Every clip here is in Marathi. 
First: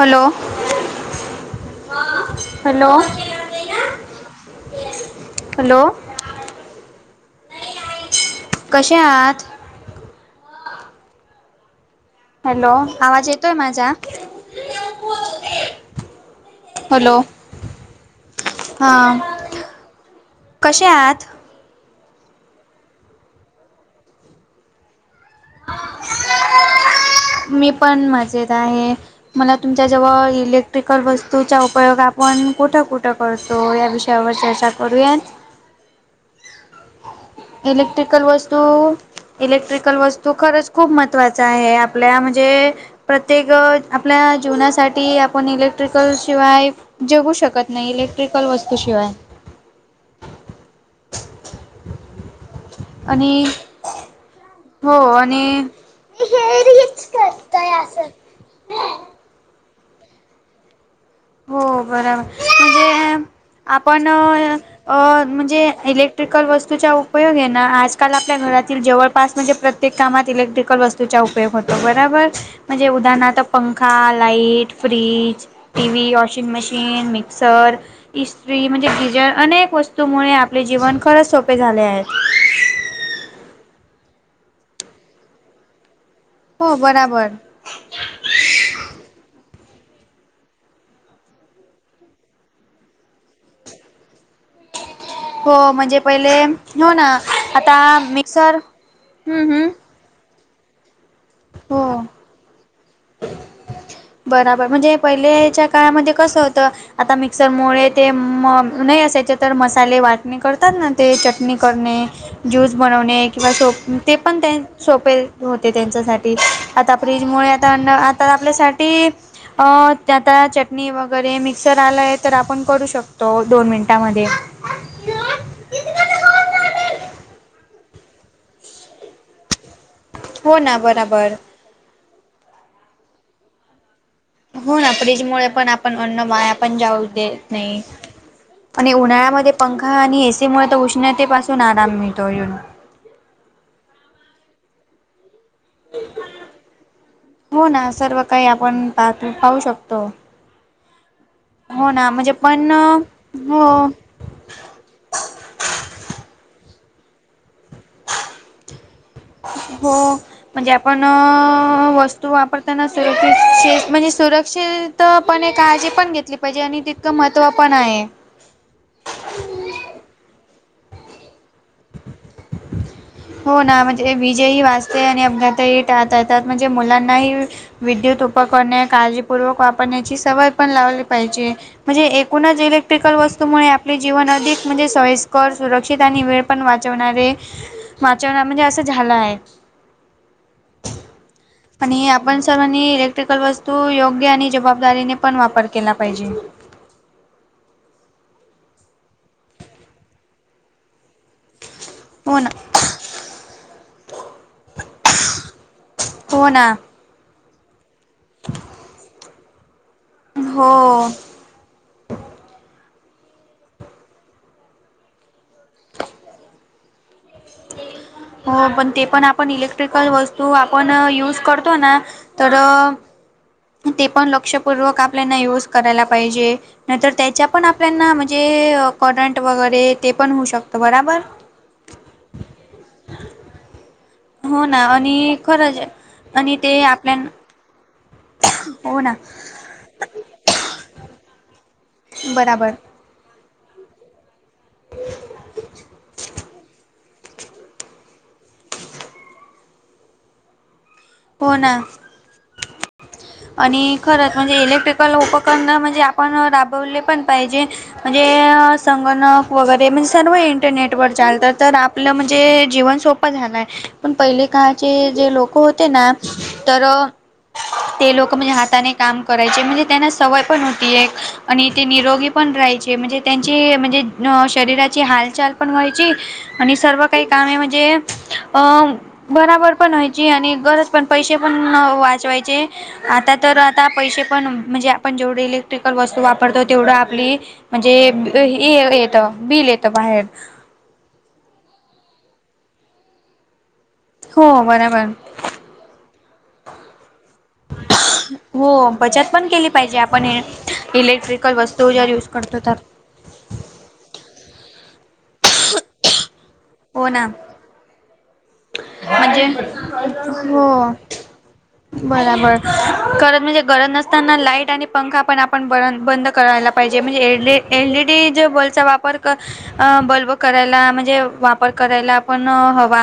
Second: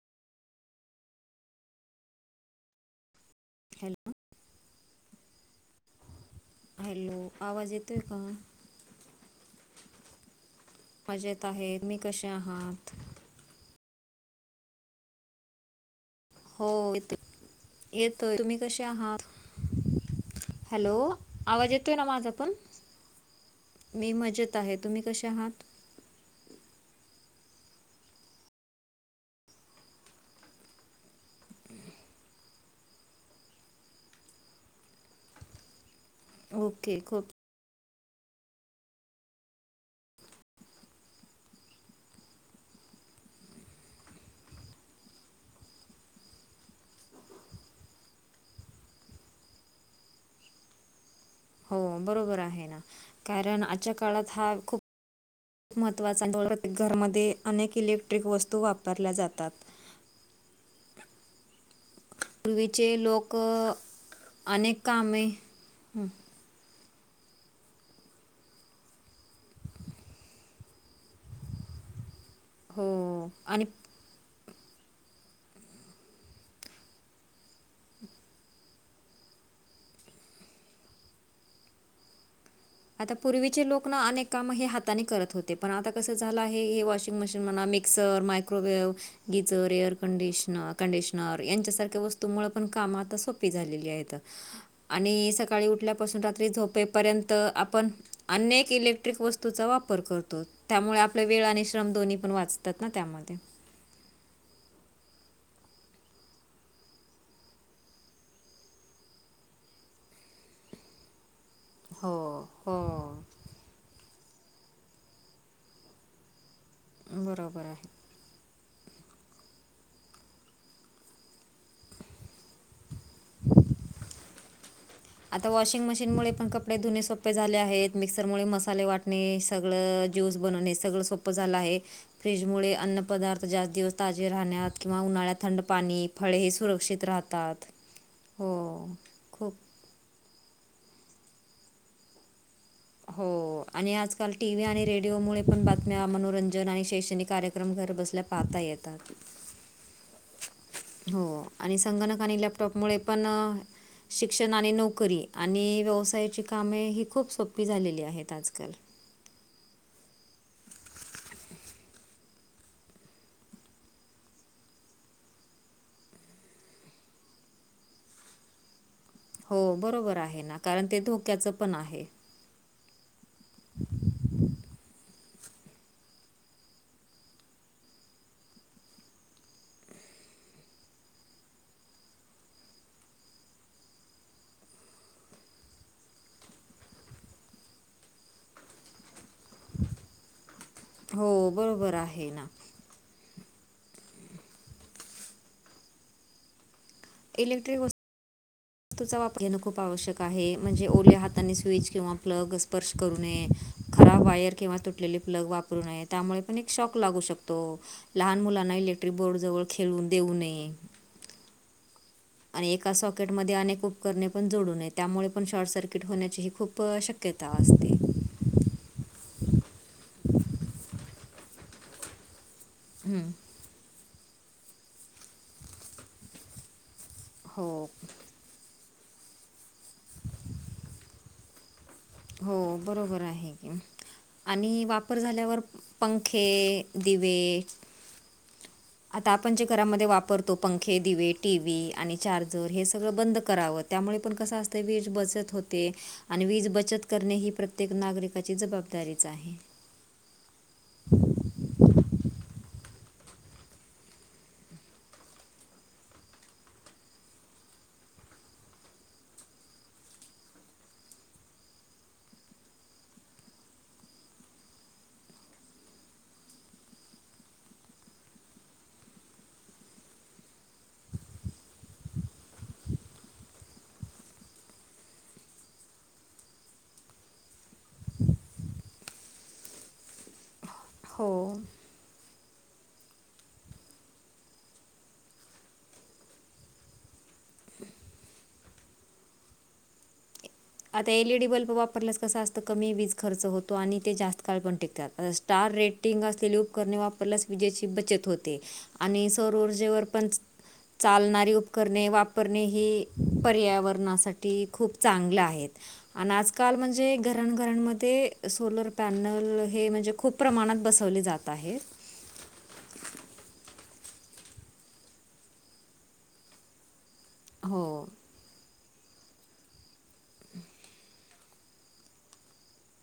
हॅलो. Hello hello. हॅलो आवाज येतो आहे का? कशा आात मजेत आहेत. आम् कशा? हॅलो आवाज येतोय माझा. हो य येतोय तुम्ही कसे हा आहात? कसे आ हॅलो आहेत. आवाज येतो आहे ना माझं पण मी मजेत आहे तुम्ही कसे आहात? मी पण मजेत आहे. मला तुमच्या जवळ इलेक्ट्रिकल वस्तूचा उपयोग आपण कुठं कुठं? करतो या विषयावर चर्चा करूयात. ओके खक. इलेक्ट्रिकल वस्तू इलेक्ट्रिकल वस्तू खरंच खूप महत्त्वाच आहे आपल्या म्हजे प्रत्येक आपल्या जीवनासाठी आपण इलेक्ट्रिकल शिवाय जगू शकत नाही इलेक्ट्रिकल वस्तू शिवाय हो बरोबर आहे ना आणि कारण आजच्या काळात हा खूप हो आणि महत्त्वाचा हे [unintelligible] रीच घरमध्ये करतय अनेक असं. इलेक्ट्रिक वस्तू वापरल्या जातात. हो बरोबर पूर्वीचे म्हणजे लोक अ, आपण अनेक अ-अ कामे म्हणजे इलेक ट्रिकल वस्तू च्या उप उपयोग आहे ना आजकाल आपल्या घरातील जवळपास म्हणजे प्रत्येक कामात इलेक्ट्रिकल वस्तूचा उपयोग होतो बरोबर. म्हणजे हो उदाहरणार्थ आणि पंखा light fridge T V washing machine mixer इस्त्री म्हणजे किजर अनेक वस्तूमुळे आपले जीवन खरं सोपे झाले आहे. आता पूर्वीचे लोक ना अनेक काम हे हाताने करत होते पण आता कसं झालं आहे हो हे वॉशिंग बराबर मशीन म्हणा आम्ही mixer microwave geyser air conditioner conditioner यांच्यासारख्या वस्तू तमुळ पण काम आता सोपी झालेली आहेत. आणि सकाळी हो म्हणजे उठल्यापासून पहिले रात्री हो ना झोपेपर्यंत आता आपण मिक्सर अनेक इलेक्ट्रिक हम्म वस्तूचा हम्म वापर वापर करतो त्यामुळे आपल्या वेळ आणि श्रम हो दोन्ही पण वाचतात ना त्यामध्ये बराबर म्हणजे पहिल्याच्या काळामध्ये कसं होतं. आता मिक्सरमुळे ते म नाही असायचे तर मसाले वाटणे कर. तर ना ते चटणी करणे हो ज्यूस हो बनवणे. किंवा सोप ते पण त्यां सोपे होते त्यांच्यासाठी आता फ्रीजमुळे बरोबर आता आहे [unintelligible] तर आपल्यासाठी अ त्या-त्या चटणी वगैरे मिक्सर आलाय तर आपण करू शकतो दोन मिनिटांमध्ये आता वॉशिंग मशीन मुळे पण कपडे धुने सोपे झाले आहेत मिक्सर मुळे मसाले वाटणे. सगळं ज्यूस हो बनवून हे ना सगळं बराबर सोपं झालं आहे फ्रीज मुळे अन्न पदार्थ जास्त दिवस ताजे राहण्यात हो ना किंवा उन्हाळ्यात फ्रीजमुळे थंड पण आपण पाणी अन्न फळे हे वाया पण जाऊ सुरक्षित राहतात हो नळ्यामध्ये खूप पंखा आणि एसी मुळे तर उष्णतेपासून आराम मिळतो येऊन हो आणि आजकाल टीव्ही आणि रेडिओमुळे पण बातम्या मनोरंजन आणि शैक्षणिक हो कार्यक्रम ना घर सर्व बसल्या काही पाहता आपण येतात पाहतो पाहू शकतो हो आणि हो ना संगणक म्हणजे आणि पण लॅपटॉपमुळे पण हो शिक्षण आणि नोकरी आणि व्यवसायाची कामे ही खूप सोपी झालेली आहेत आजकाल हो म्हणजे आपण वस्तू वापरताना सुरक्ष म्हणजे सुरक्षित त पण एक काळजी पण घेतली पाहिजे आणि तितकं महत्त्व पण आहे हो बरोबर आहे ना कारण ते धोक्याचं पण आहे [inaudible] हो ना म्हणजे विजय ही वाचते आणि अपघात ही टाळता येतात म्हणजे मुलांनाही विद्युत उपकरणे काळजीपूर्वक वापरण्याची सवय पण लावली पाहिजे म्हणजे एकूणच इलेक्ट्रिकल वस्तूमुळे आपले जीवन अधिक म्हणजे सोयस्कर सुरक्षित आणि वेळ पण वाचवणारे वाचवणारे म्हणजे असं झालं आहे हो बरोबर आणि आहे आपण ना. सर्वांनी इलेक्ट्रिकल वस्तू योग्य आणि जबाबदारीने पण वापर केला पाहिजे इलेक्ट्रिक वस्तू वस्तूचा वापर घेणं खूप आवश्यक आहे म्हणजे ओल्या हाताने स्विच किंवा हो ना प्लग स्पर्श करू ने खराब वायर किंवा तुटलेली प्लग वापर त्यामुळे हो पण एक ना शक लाू शकतो लहान मुलाना इलेक्ट्रिक बोर् जवळ खे देऊ नये हो. आणि एका सॉकेटमध्ये अनेक उपकरणे पण जोडूय त्यामुळे पण शॉर्ट सर्किट होण्याची ह खूप शक्य शक्यता अ असते हो पण ते पण आपण इलेक्ट्रिकल वस्तू आपण युज करतो ना तर हं, ते पण लक्षपूर्वक आपल्याना युज करायला पाहिजे नाहीतर त्याच्या पण हो. आपल्याना म्हणजे करंट वगैरे ते पण होऊ शकतं बराबर हो बरोबर आहे की हो आणि ना वापर झाल्यावर खरंच पंखे आणि ते आपल्या दिवे हो ना आ आपण घरा वापतो पंखे दिी आणि बराबर चार्जर हे सगळं बंद करावं त्यामुळे पण कसं असतं वीज बचत होते आणि वीज बचत करणे ही प्रत्येक नागरिकाची जबाबदारीच आहे पोना आणि खरंच म्हणजे इलेक्ट्रिकल उपकरण म्हणजे आपण राबवले पण पाहिजे म्हणजे संगणक वगैरे म्हणजे सर्व इंटरनेट वर चालतात तर आपलं म्हणजे जीवन सोप झालाय पण पहिले काळचे जे लोक होते ना तर ते लोक म्हणजे हाताने काम करायचे म्हणजे त्यांना सवय पण होती एक आणि ते निरोगी पण राहायचे म्हणजे त्यांची म्हणजे शरीराची हालचाल पण व्हायची आणि सर्व काही काम आहे म्हणजे अ बराबर पण व्हायची आणि गरज पण पैसे पण हो वाचवायचे आता तर आता पैसे पण म्हणजे आपण जेवढी इलेक्ट्रिकल वस्तू वापरतो तेवढं आपली म्हणजे हे येत बिल येत बाहेर आता एलईडी बल्ब वापरल्यास कसा असत कमी वीज खर्च होतो आणि ते जास्त हो काळ पण बरोबर टिकतात स्टार रेटिंग असलेले उपकरणे वापरल्यास विजेची बचत होते हो बचत आणि पण सौर केली पाहिजे ऊर्जेवर आपण पण चालणारी इलेक्ट्रिकल वस्तू उपकरणे जर यूज करतो वापरणे तर ही पर्यावरणासाठी खूप चांगले आहेत आणि आजकाल हो म्हणजे ना घर उकरणमध्ये सोलर म्हणजे पॅनल हे म्हणजे खूप हो प्रमाणात बसवले जात आहे बराबर कारण म्हणजे गरत नसताना लाईट आणि पंखा पण आपण ब बंद करायला पाहिजे म्हणजे हो एलईडी ज बल्बचा वापर बल्ब करायला म्हणजे वा वापर करायला आपण हवा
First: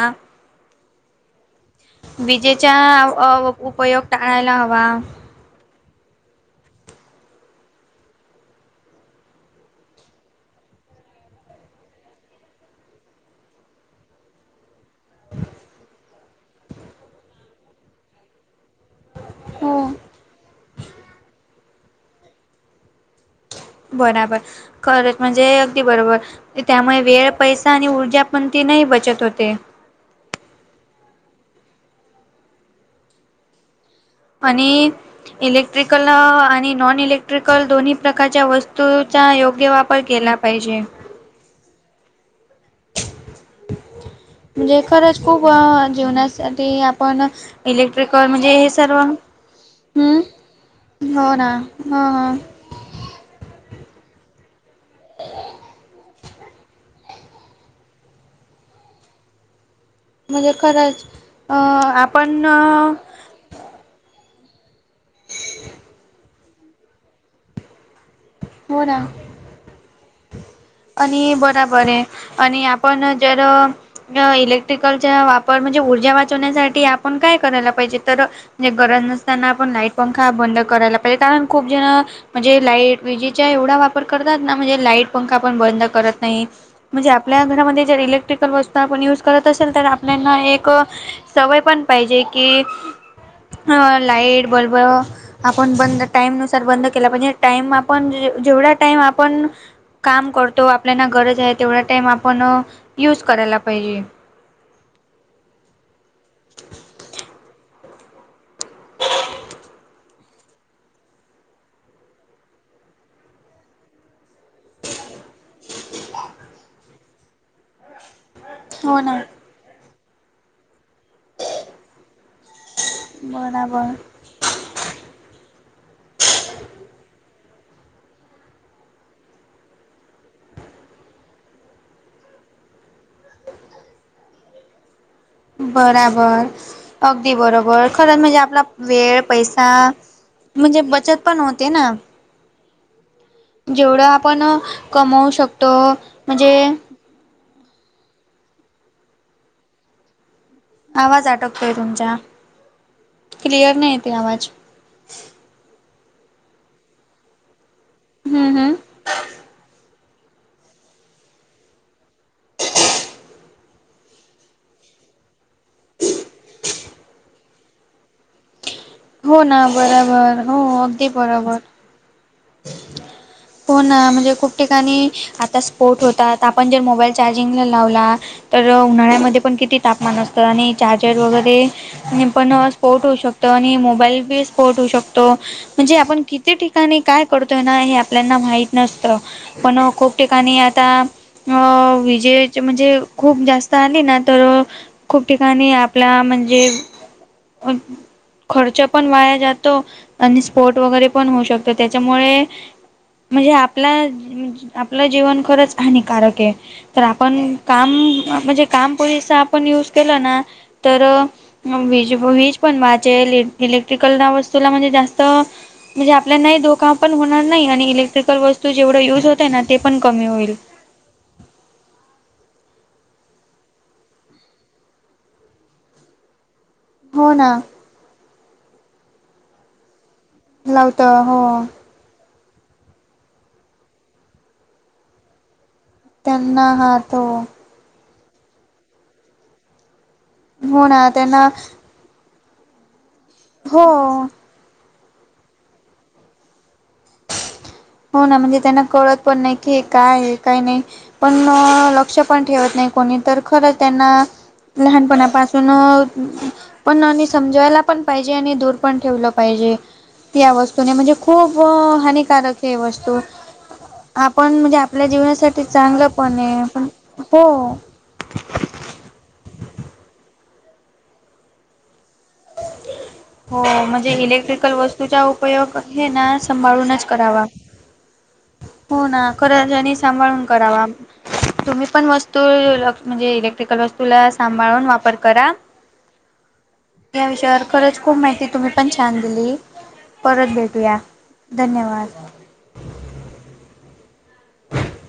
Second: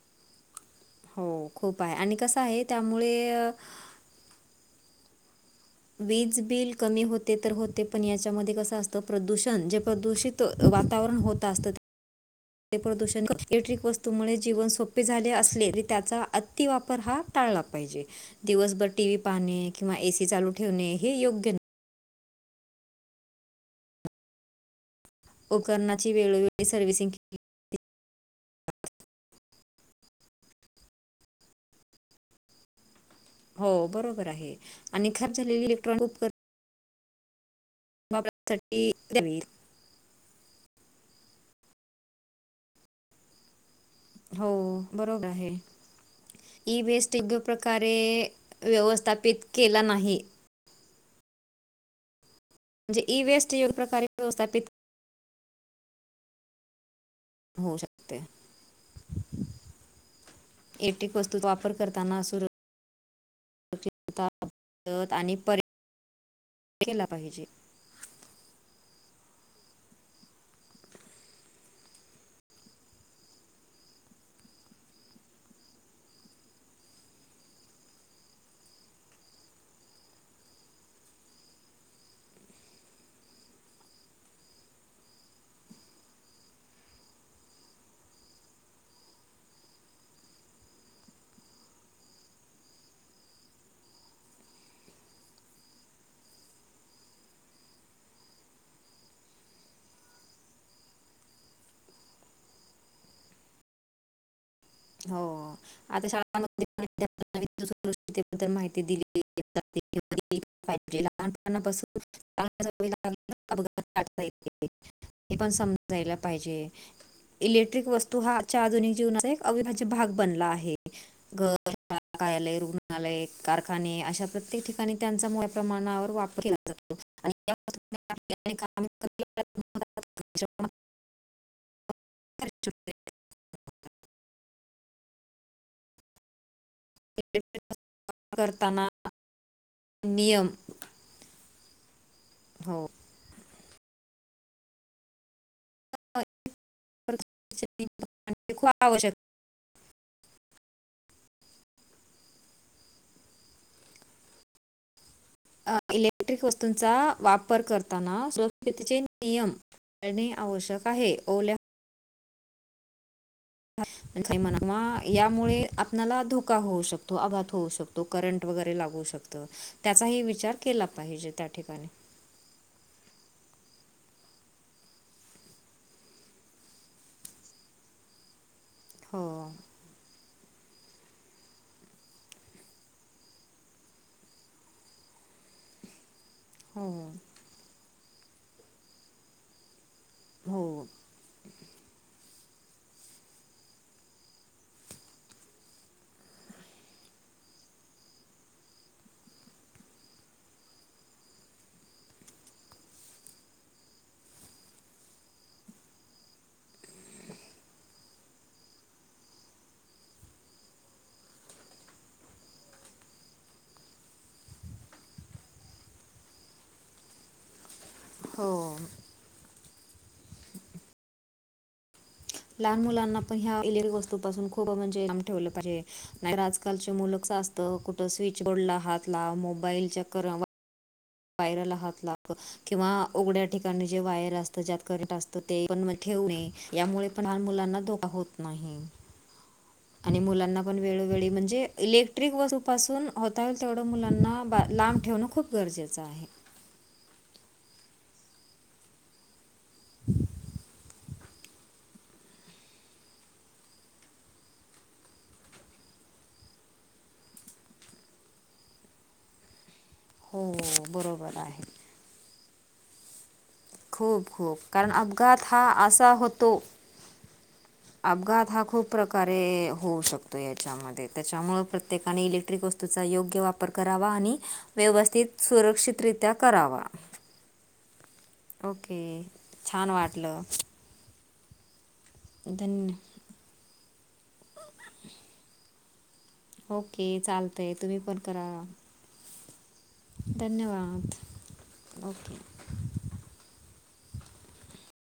हो खूप आहे आणि कसं आहे विजेचा त्यामुळे उपयोग टाळायला हवा वीज बिल कमी होते तर होते पण याच्यामध्ये कसं असतं प्रदूषण जे प्रदूषित वातावरण होत असतं प्रदूषण इलेक्ट्रिक वस्तूमुळे जीवन सोपे झाले असले तरी त्याचा अतिवापर हा टाळला पाहिजे दिवसभर टी व्ही पाहणे हो किंवा एसी चालू ठेवणे हे योग्य नाही बराबर खरच म्हणजे अगदी उपकरणाची बरोबर वेळोवेळी त्यामुळे सर्व्हिसिंग वेळ पैसे आणि ऊर्जा पण ती नाही बचत होते. [unintelligible] आणि खराब झालेली इलेक्ट्रॉनिक इलेक्ट्रिकल उपकरण आणि नॉन इलेक्ट्र क्ट्रिकल दोन्ही प्रकारच्या वापरासाठी वस्तूंचा द्यावीत योग्य वापर केला पाहिजे हो म्हणजे खरंच बरोबर खूप आहे अ जीवनासाठी बेस आपण त प्रकारे इलेक्ट्रिकल म्हणजे हे सर्व व्यवस्थापित केला नाही. हम्म हो ना ह ह. म्हणजे ई वेस्ट योग प्रकारे्यवस्थापित [unintelligible] हो शकते, [unintelligible] म्हणजे खरंच एटिक वस्तूतचा अ वापर करताना असु आपण [unintelligible] आणि पर [inaudible] केला पाहिजे. हो ना, [unintelligible] आणि बराबर आहे, आणि आपण जर इलेक्ट्रिकलचा वापर म्हणजे ऊर्जा वाचवण्यासाठी आपण काय करायला पाहिजे तर म्हणजे गरज नसताना आपण लाईट पंखा बंद करायला पाहिजे कारण खूप जण म्हणजे लाईट विजेचा एवढा वापर करतात ना म्हणजे लाईट पंखा पण बंद करत नाही. म्हणजे आपल्या घरामध्ये जर इलेक्ट्रिकल वस्तू आपण युज करत असेल तर आपल्याना एक, सवय पण पाहिजे की लाईट बल्ब आपण बंद टाईमनुसार बंद केला पाहिजे टाइम आप आपण जेवढा टाइम आपण काम करतो आपल्याना गरज आहे तेवढा टाईम आपण यूज करायला पाहिजे हो आता शाद्दल माहिती दिली. [unintelligible] हिजे लहानपणापासून. [unintelligible] ते पण समजायला पाहिजे. इलेक्ट्रिक वस्तू हा आधिक हो ना जीवना अ्य भाग बनला आहेय्. [unintelligible] रग्णालय बराबर कारखाने अशा प्रत्येक ठिकाणी त्यांचा मोठ्या प्रमाणावर वापर केला जातो. [unintelligible] [unintelligible] बराबर. अगदी बरोबर खरंच म्हणजे आपला करताना वेळ पैसा नियम म्हणजे बचत पण होते ना? हो, जेवढं आपण कमवू शकतो हे म्हणजे [unintelligible] खूप आवश्यक, आवाज आटकतोय तुमचा, [inaudible] क्लिअर नाही येत आवाज, अ इलेक्ट्रिक वस्तूंचा वापर करताना हम्म हम्म स्चे पयम करणे आवश्यक आहे ओल्या [unintelligible] णा यामुळे आपल्याला धोका होऊ शकतो अघात होऊ शकतो तो करंट वगैरे लागू हो शकतो ना त्याचाही बरोबर विचार हो केला, पाहिजे त्या ठिकाणी. ह फोन म्हणजे खूप ठिकाणी आता स्पोर्ट होतात, आपण जर मोबाईल चार्जिंगला लावला. तर हो उन्हाळ्यामध्ये पण किती तापमान, असतं आणि चार्जर वगैरे. आणि पण स्पोर्ट होऊ, शकतो आणि मोबाईल बी स्पोर्ट होऊ शकतो. म्हणजे आपण किती हो ठिकाणी काय करतोय, ना हे आपल्याना माहत नसत पण खूप ठिकाणी हो आता विजये. म्हणजे खूप जास्त आली ना तर, खूप ठिकाणी आपला म्हणजे. खर्च पण वाया जातो, आणि स्पोट वगैरे पण होऊ शकतो. तर त्याच्यामुळे. म्हणजे आपला आपलं, जीवन खरंच हानिकारक आहे. तर आपण काम म्हणजे, काम पुरीसा आपण युज केलं ना तर. वज वीज पण वय इलेक्ट्रिकल, वस्तूला म्हणजे जास्त म्हणजे. आपला नाही धोकाा पण होणार नाही, आणि इलेक्ट्रिकल हो वस्तू जेवढं युज, होत ना ते पण कमी होईल. लहान मुलांना पण ह्या इलेक्ट्रिक वस्तू पाासून, खूप म्हणजेम ठेवलं पाहिजे. नाही आजकालचे मुलं हो ना असत, कुठ स्विच बडला हातला मोबाईल. लावत. हो वायराला हात लागत किंवा उघड्या ठिकाणी, जे वायर असत ज्यात करंट असत ते पण. ठेवणे त्यांना हा यामुळे तो पान, मुलांना धोका होत नाही. आणि मुलांना पण, हो ना वेळोवेळी त्यांना म्हणजे इले. क्ट्रिक वसूपासून होता येल तेवढं, हो मुलांना बा लांब ठेवणं खूप गरजेचं आहे. हो ना म्हणजे त्यांना कळत, पण नाही की हे काय काय नाही. पण लक्ष पण ठेवत, नाही कोणी तर खरं त्यांना. लहानपणापासून. पण आणि समजायला पण, पाहिजे आणि दूर पण ठेवलं पाहिजे. त्या हो वस्तूने म्हणजे, बरोबर खूप आहे हानिकारक हे वस्तू. खूप आपण खूप म्हणजे कारण आपल्या, अपघात जीवनासाठी हा चांगलं असा पण होतो आहे प हो. अपघात हा खूप प्रकारे होऊ शकतो, याच्यामध्ये त्याच्यामुळे प्रत्येकाने इलेक्. वतूचा योग्य, हो वापर करावा म्हणजे आणि इलेक्ट्रिकल वस्तूचा व्यवस्थित उपयोग हे सुरक्षितरित्या ना करावा. सांभाळूनच करावा. हो ना ओके छान खरंचनी वाटलं सांभाळून करावा. तुम्ही पण वस्तू धन्य लक्ष म्हणजे इलेक्ट्रिकल, वस्तूला सांभाळून वापर करा. ओके या चालतं विषयावर आहे तुम्ही खरंच खूप, पण माहिती करा तुम्ही पण छान दिली. परत भेटूया धन्यवाद धन्यवाद. ओके ह